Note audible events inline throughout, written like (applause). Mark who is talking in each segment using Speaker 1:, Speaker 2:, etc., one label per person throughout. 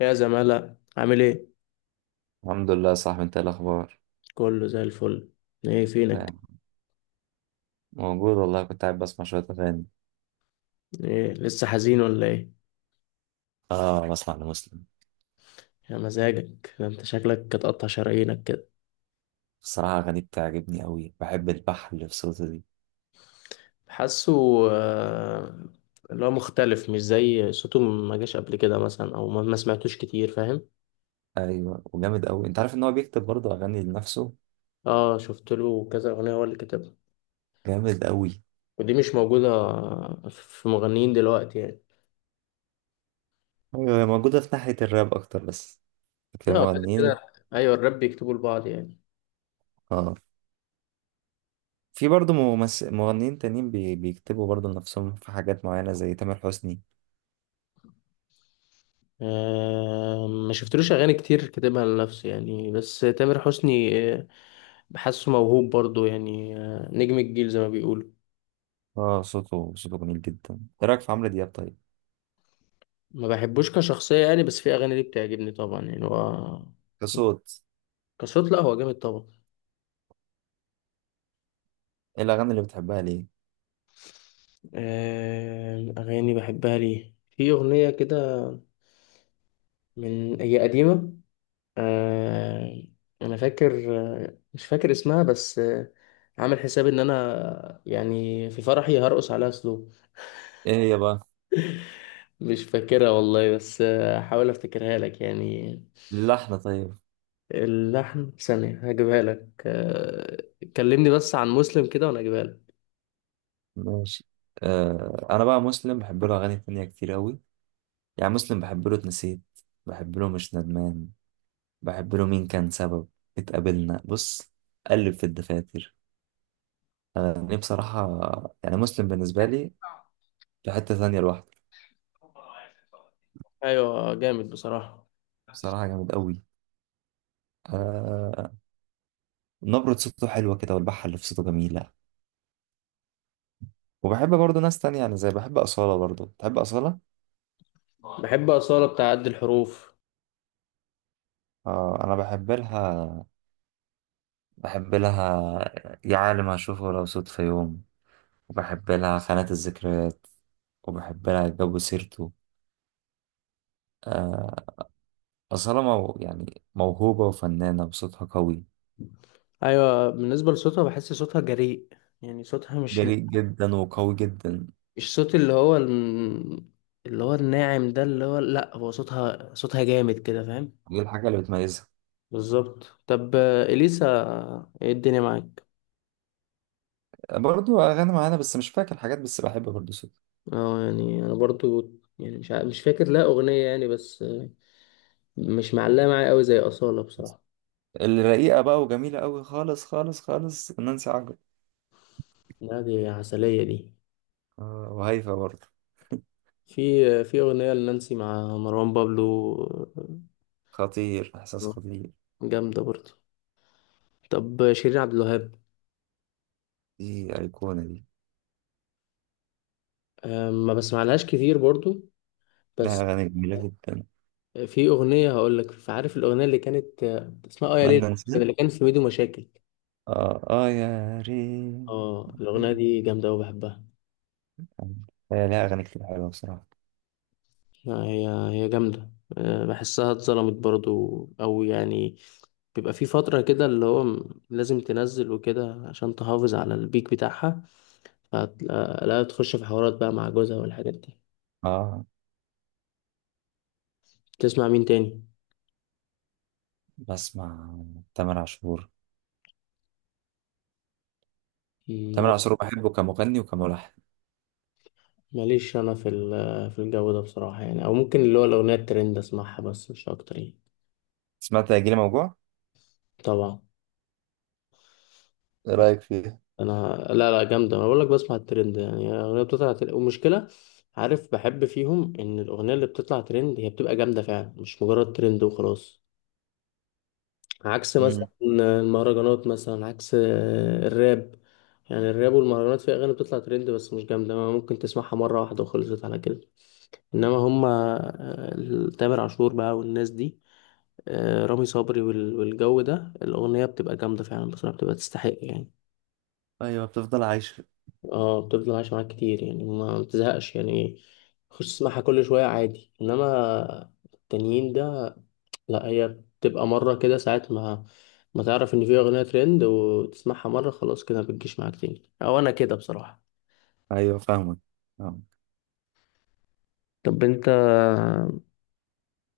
Speaker 1: يا زمالة عامل ايه؟
Speaker 2: الحمد لله يا صاحبي، انت ايه الاخبار؟
Speaker 1: كله زي الفل. ايه فينك؟
Speaker 2: تمام. موجود والله، كنت قاعد بسمع شويه اغاني.
Speaker 1: ايه لسه حزين ولا ايه؟
Speaker 2: اه بسمع لمسلم.
Speaker 1: يا مزاجك ده، انت شكلك هتقطع شرايينك كده.
Speaker 2: الصراحه اغانيه بتعجبني قوي، بحب البحر اللي في صوته دي.
Speaker 1: حاسه. آه، اللي هو مختلف، مش زي صوته ما جاش قبل كده مثلا، او ما سمعتوش كتير، فاهم؟
Speaker 2: ايوه وجامد قوي. انت عارف ان هو بيكتب برضه اغاني لنفسه؟
Speaker 1: اه، شفت له كذا اغنية هو اللي كتبها.
Speaker 2: جامد قوي.
Speaker 1: ودي مش موجودة في مغنيين دلوقتي يعني.
Speaker 2: ايوه هي موجوده في ناحيه الراب اكتر بس. لكن
Speaker 1: لا بعد
Speaker 2: المغنيين،
Speaker 1: كده، ايوه الراب بيكتبوا لبعض يعني.
Speaker 2: اه في برضه مغنيين تانيين بيكتبوا برضه لنفسهم في حاجات معينه زي تامر حسني.
Speaker 1: ما شفتلوش اغاني كتير كاتبها لنفسه يعني، بس تامر حسني بحسه موهوب برضو يعني، نجم الجيل زي ما بيقولوا.
Speaker 2: اه صوته جميل جدا. ايه رايك في عمرو دياب طيب؟
Speaker 1: ما بحبوش كشخصية يعني، بس في أغاني ليه بتعجبني طبعا يعني هو
Speaker 2: كصوت؟
Speaker 1: كصوت، لا هو جامد طبعا.
Speaker 2: ايه الاغاني اللي بتحبها ليه؟
Speaker 1: أغاني بحبها ليه، في أغنية كده من هي قديمة. آه، أنا فاكر، مش فاكر اسمها بس. عامل حساب إن أنا يعني في فرحي هرقص عليها سلو.
Speaker 2: ايه هي بقى؟
Speaker 1: مش فاكرها والله، بس هحاول أفتكرها لك يعني.
Speaker 2: اللحن طيب؟
Speaker 1: اللحن ثانية هجيبها لك. كلمني بس عن مسلم كده وأنا أجيبها لك.
Speaker 2: ماشي. آه انا بقى مسلم بحب له اغاني تانية كتير اوي. يعني مسلم بحب له اتنسيت، بحب له مش ندمان، بحب له مين كان سبب، اتقابلنا بص، قلب في الدفاتر. اغاني بصراحة. يعني مسلم بالنسبة لي في حتة تانية لوحده.
Speaker 1: أيوة جامد بصراحة.
Speaker 2: بصراحة جامد اوي. آه نبرة صوته حلوة كده، والبحة اللي في صوته جميلة. وبحب برضه ناس تانية، يعني زي بحب أصالة. برضه تحب أصالة؟
Speaker 1: بحب أصالة بتاع قد الحروف.
Speaker 2: آه أنا بحب لها. بحب لها يا عالم هشوفه لو صدفة يوم، وبحب لها خانات الذكريات، وبحب لها جو سيرته. آه، أصالة مو يعني موهوبة وفنانة وصوتها قوي.
Speaker 1: أيوة، بالنسبة لصوتها بحس صوتها جريء، يعني صوتها مش،
Speaker 2: جريء جدا وقوي جدا.
Speaker 1: مش صوت اللي هو اللي هو الناعم ده، اللي هو لأ، هو صوتها صوتها جامد كده، فاهم.
Speaker 2: دي الحاجة اللي بتميزها.
Speaker 1: بالظبط. طب إليسا، إيه الدنيا معاك؟
Speaker 2: برضو أغاني معانا، بس مش فاكر حاجات، بس بحب برضو صوتها.
Speaker 1: اه يعني أنا برضو، يعني مش مش فاكر لها أغنية يعني، بس مش معلقة معايا قوي زي أصالة بصراحة.
Speaker 2: الرقيقة بقى وجميلة قوي خالص خالص خالص، نانسي عجرم.
Speaker 1: لا دي عسلية دي.
Speaker 2: وهيفا برضو.
Speaker 1: في في أغنية لنانسي مع مروان بابلو،
Speaker 2: خطير، إحساس
Speaker 1: آه،
Speaker 2: خطير.
Speaker 1: جامدة برضو. طب شيرين عبد الوهاب،
Speaker 2: دي أيقونة دي.
Speaker 1: ما بسمعلهاش كتير برضو،
Speaker 2: لها
Speaker 1: بس
Speaker 2: أغاني جميلة جدا.
Speaker 1: في أغنية هقولك، عارف الأغنية اللي كانت اسمها آه يا ليل،
Speaker 2: أتمنى، نسيت.
Speaker 1: اللي كانت في ميدو مشاكل.
Speaker 2: آه آه يا ريت.
Speaker 1: اه الأغنية دي جامدة أوي بحبها.
Speaker 2: هي لها أغاني كتير حلوة بصراحة.
Speaker 1: لا هي، هي جامدة. أه، بحسها اتظلمت برضو أو يعني بيبقى في فترة كده اللي هو لازم تنزل وكده عشان تحافظ على البيك بتاعها. فهتلاقي- لا تخش في حوارات بقى مع جوزها والحاجات دي.
Speaker 2: آه
Speaker 1: تسمع مين تاني؟
Speaker 2: بسمع تامر عاشور. تامر
Speaker 1: م-
Speaker 2: عاشور بحبه كمغني وكملحن.
Speaker 1: ماليش أنا في في الجو ده بصراحة يعني، أو ممكن اللي هو الأغنية الترند أسمعها بس مش أكتر يعني.
Speaker 2: سمعت هيجيلي موجوع؟
Speaker 1: طبعا.
Speaker 2: ايه رايك فيها؟
Speaker 1: انا لا لا جامده، انا بقول لك بسمع الترند، يعني الاغنيه بتطلع ترند ومشكله. عارف بحب فيهم ان الاغنيه اللي بتطلع ترند هي بتبقى جامده فعلا، مش مجرد ترند وخلاص. عكس مثلا
Speaker 2: مم.
Speaker 1: المهرجانات، مثلا عكس الراب. يعني الراب والمهرجانات في اغاني بتطلع ترند بس مش جامده، ما ممكن تسمعها مره واحده وخلصت على كده. انما هما، تامر عاشور بقى والناس دي، رامي صبري والجو ده الاغنيه بتبقى جامده فعلا بصراحه، بتبقى تستحق يعني.
Speaker 2: أيوة بتفضل عايشة.
Speaker 1: اه بتفضل عايشة معاك كتير يعني، ما بتزهقش يعني، خش تسمعها كل شوية عادي. انما التانيين ده، لا هي بتبقى مرة كده، ساعة ما ما تعرف ان في اغنية ترند وتسمعها مرة خلاص، كده ما بتجيش معاك تاني، او انا كده بصراحة.
Speaker 2: أيوة فاهمك. فاهمك.
Speaker 1: طب انت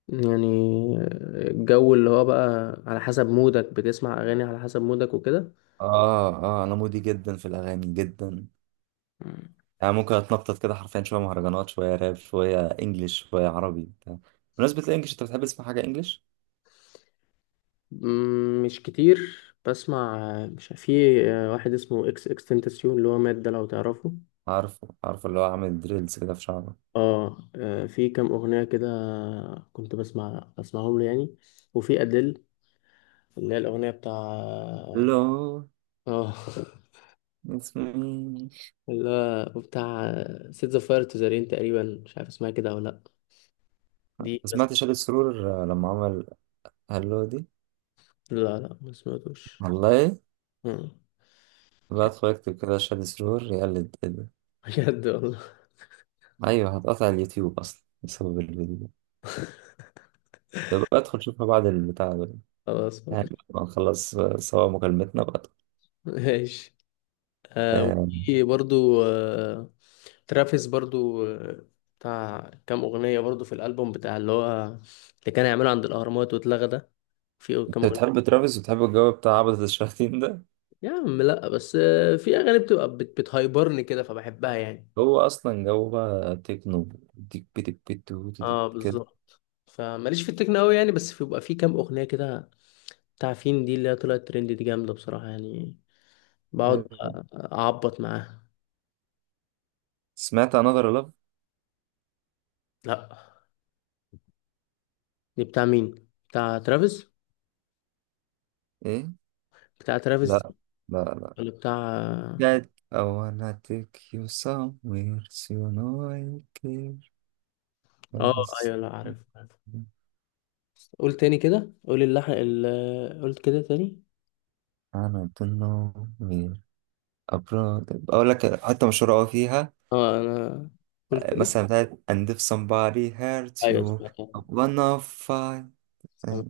Speaker 1: يعني الجو اللي هو بقى على حسب مودك، بتسمع اغاني على حسب مودك وكده.
Speaker 2: آه آه أنا مودي جدا في الأغاني جدا. يعني ممكن أتنطط كده حرفيا، شوية مهرجانات شوية راب شوية إنجليش شوية عربي بتاع. بمناسبة الإنجليش، أنت بتحب تسمع حاجة إنجليش؟
Speaker 1: مش كتير. بسمع، مش في واحد اسمه اكس اكس تنتاسيون اللي هو مات ده، لو تعرفه؟
Speaker 2: عارفه عارفه، اللي هو عامل دريلز كده في شعره.
Speaker 1: اه، في كام اغنيه كده كنت بسمعهم له يعني. وفي ادل اللي هي الاغنيه بتاع،
Speaker 2: لو
Speaker 1: اه،
Speaker 2: اسمي.
Speaker 1: (laughs) اللي هو بتاع سيت ذا فاير تو ذا رين تقريبا، مش عارف اسمها كده ولا لا. دي بس.
Speaker 2: سمعت شادي سرور لما عمل هلو دي؟
Speaker 1: لا لا ما سمعتوش.
Speaker 2: والله؟
Speaker 1: آه،
Speaker 2: بقى
Speaker 1: ك-
Speaker 2: اتفرجت كده شاد سرور يقلد كده.
Speaker 1: (laughs) بجد والله.
Speaker 2: ايوه هتقطع اليوتيوب اصلا بسبب الفيديو ده. طب بقى ادخل شوفها بعد البتاع ده،
Speaker 1: خلاص
Speaker 2: يعني بعد ما نخلص سوا مكالمتنا بقى.
Speaker 1: ماشي. آه
Speaker 2: آه،
Speaker 1: وفي برضو آه، ترافيس برضو، بتاع كام اغنيه برضو في الالبوم بتاع اللي هو اللي كان هيعمله عند الاهرامات واتلغى ده. في
Speaker 2: انت
Speaker 1: كام،
Speaker 2: بتحب ترافيس وبتحب الجو بتاع عبدة الشياطين ده؟
Speaker 1: يا عم لا بس في اغاني بتبقى بتهايبرني كده فبحبها يعني.
Speaker 2: هو اصلا جو بقى تكنو. تك بيتك بيتو تك
Speaker 1: اه
Speaker 2: كده.
Speaker 1: بالظبط. فماليش في التكنو قوي يعني، بس بيبقى في كام اغنيه كده بتاع فين دي اللي هي طلعت ترند دي، جامده بصراحه يعني. بقعد
Speaker 2: أيوة.
Speaker 1: اعبط معاها.
Speaker 2: سمعت انذر لاف؟
Speaker 1: لا، دي بتاع مين؟ بتاع ترافيس؟
Speaker 2: ايه.
Speaker 1: بتاع ترافيس؟
Speaker 2: لا لا.
Speaker 1: ولا بتاع؟
Speaker 2: That I wanna take you somewhere so you know I care for
Speaker 1: اه
Speaker 2: us.
Speaker 1: ايوه، لا عارف عارف. قول تاني كده، قول اللحن ال... قلت كده تاني.
Speaker 2: أنا ضمنه مين؟ أبرار. أقول لك حتة مشهورة أوي فيها،
Speaker 1: اه انا قلت كده.
Speaker 2: مثلا بتاعت And if somebody hurt
Speaker 1: ايوه
Speaker 2: you
Speaker 1: سمعتها.
Speaker 2: I'm gonna fight. أي،
Speaker 1: سمعتها.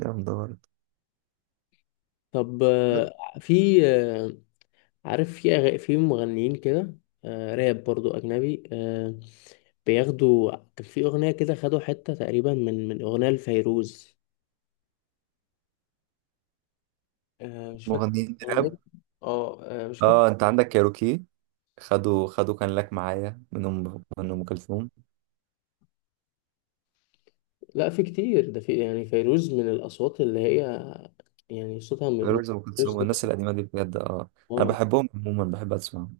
Speaker 2: جامدة برضه.
Speaker 1: طب في، عارف في أغ... في مغنيين كده آه راب برضو أجنبي آه، بياخدوا، كان في أغنية كده خدوا حتة تقريبا من أغنية لفيروز. آه مش فاكر
Speaker 2: مغنيين
Speaker 1: أغنية.
Speaker 2: راب.
Speaker 1: اه مش فاكر.
Speaker 2: اه انت عندك كايروكي، خدوا كان لك معايا منهم من ام كلثوم.
Speaker 1: لا في كتير ده، في يعني فيروز من الأصوات اللي هي يعني صوتها م... م-.
Speaker 2: فيروز ام كلثوم
Speaker 1: فيروز
Speaker 2: والناس
Speaker 1: ده
Speaker 2: القديمه دي بجد. اه انا
Speaker 1: اه
Speaker 2: بحبهم عموما، بحب اسمعهم.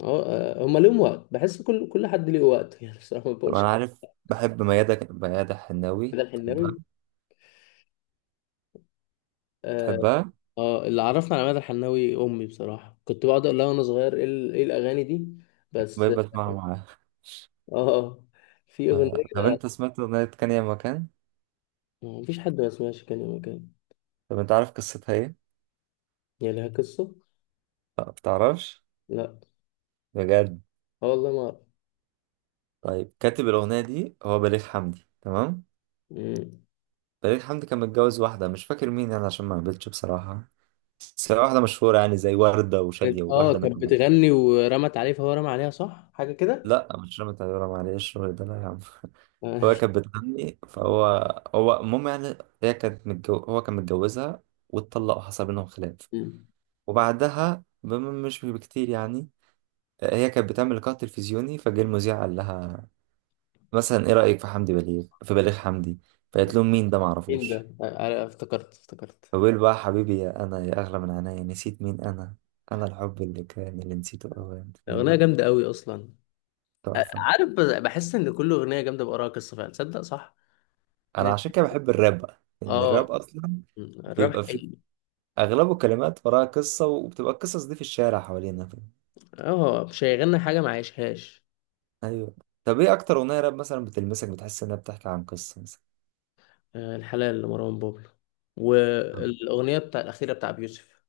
Speaker 1: اه، هما ليهم وقت، بحس كل حد ليه وقت (laughs) يعني بصراحة ما
Speaker 2: طب
Speaker 1: بقولش.
Speaker 2: انا عارف بحب ميادة، ميادة حناوي
Speaker 1: ده
Speaker 2: تحبها؟
Speaker 1: الحناوي، آه،
Speaker 2: تحبها؟
Speaker 1: اه اللي عرفنا على مدى الحناوي امي بصراحه، كنت بقعد اقول لها وانا صغير ايه إيه الاغاني دي، بس
Speaker 2: بحب اسمعها معاها.
Speaker 1: اه اه. في
Speaker 2: آه. طب
Speaker 1: اغنيه،
Speaker 2: انت سمعت اغنيه كان يا مكان؟
Speaker 1: مفيش حد ما سمعش كان مكان.
Speaker 2: طب انت عارف قصتها ايه؟
Speaker 1: هي لها قصه.
Speaker 2: لا بتعرفش؟
Speaker 1: لا.
Speaker 2: بجد؟
Speaker 1: اه والله ما.
Speaker 2: طيب كاتب الأغنية دي هو بليغ حمدي، تمام؟
Speaker 1: مم.
Speaker 2: بليغ حمدي كان متجوز واحدة، مش فاكر مين يعني عشان ما قابلتش بصراحة، بس هي واحدة مشهورة يعني زي وردة
Speaker 1: كانت-
Speaker 2: وشادية
Speaker 1: اه
Speaker 2: وواحدة من
Speaker 1: كانت
Speaker 2: دول.
Speaker 1: بتغني ورمت عليه، فهو رمى عليها، صح، حاجه كده.
Speaker 2: لا مش رامي طيارة، معلش الشغل ده لا يا عم (laughs)
Speaker 1: (laughs)
Speaker 2: هو
Speaker 1: آه.
Speaker 2: كانت بتغني فهو، هو المهم يعني. هو كان متجوزها واتطلقوا، حصل بينهم خلاف.
Speaker 1: مم.
Speaker 2: مش بكتير يعني، هي كانت بتعمل لقاء تلفزيوني فجه المذيع قال لها مثلا ايه رأيك في حمدي بليغ، في بليغ حمدي. فقالت لهم مين ده،
Speaker 1: مين
Speaker 2: معرفوش.
Speaker 1: ده؟ افتكرت افتكرت.
Speaker 2: فبيقول بقى، حبيبي يا انا يا اغلى من عينيا نسيت مين انا. انا الحب اللي كان اللي نسيته اوان
Speaker 1: اغنيه
Speaker 2: يعني.
Speaker 1: جامده قوي اصلا.
Speaker 2: تحفة.
Speaker 1: عارف بحس ان كل اغنيه جامده بقراها قصه فعلا، تصدق صح.
Speaker 2: انا عشان
Speaker 1: إن-
Speaker 2: كده بحب الراب بقى لان الراب
Speaker 1: اه.
Speaker 2: اصلا
Speaker 1: مم. الراب
Speaker 2: بيبقى فيه
Speaker 1: حقيقي.
Speaker 2: اغلبه كلمات وراها قصة، وبتبقى القصص دي في الشارع حوالينا، فاهم؟
Speaker 1: اه مش هيغني حاجه ما عايشهاش.
Speaker 2: ايوه. طب ايه اكتر اغنية راب مثلا بتلمسك بتحس انها بتحكي عن قصة مثلا؟
Speaker 1: الحلال لمروان بابلو، والاغنيه بتاع الاخيره بتاع بيوسف.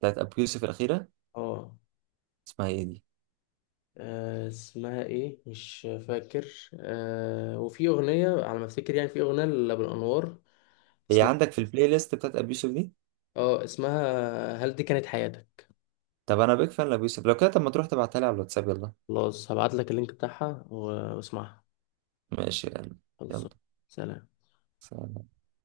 Speaker 2: بتاعت ابو يوسف الاخيرة.
Speaker 1: اه
Speaker 2: اسمها ايه دي؟
Speaker 1: اسمها ايه مش فاكر، وفي اغنيه على ما افتكر يعني، في اغنيه لابو الانوار
Speaker 2: هي
Speaker 1: اسمها،
Speaker 2: عندك في البلاي ليست بتاعت ابو يوسف دي.
Speaker 1: اه اسمها هل دي كانت حياتك.
Speaker 2: طب انا بيك فان لابو يوسف لو كده، طب ما تروح تبعتها لي على الواتساب، يلا.
Speaker 1: خلاص هبعت لك اللينك بتاعها واسمعها.
Speaker 2: ماشي يا قلبي.
Speaker 1: خلاص.
Speaker 2: يلا.
Speaker 1: سلام.
Speaker 2: سلام.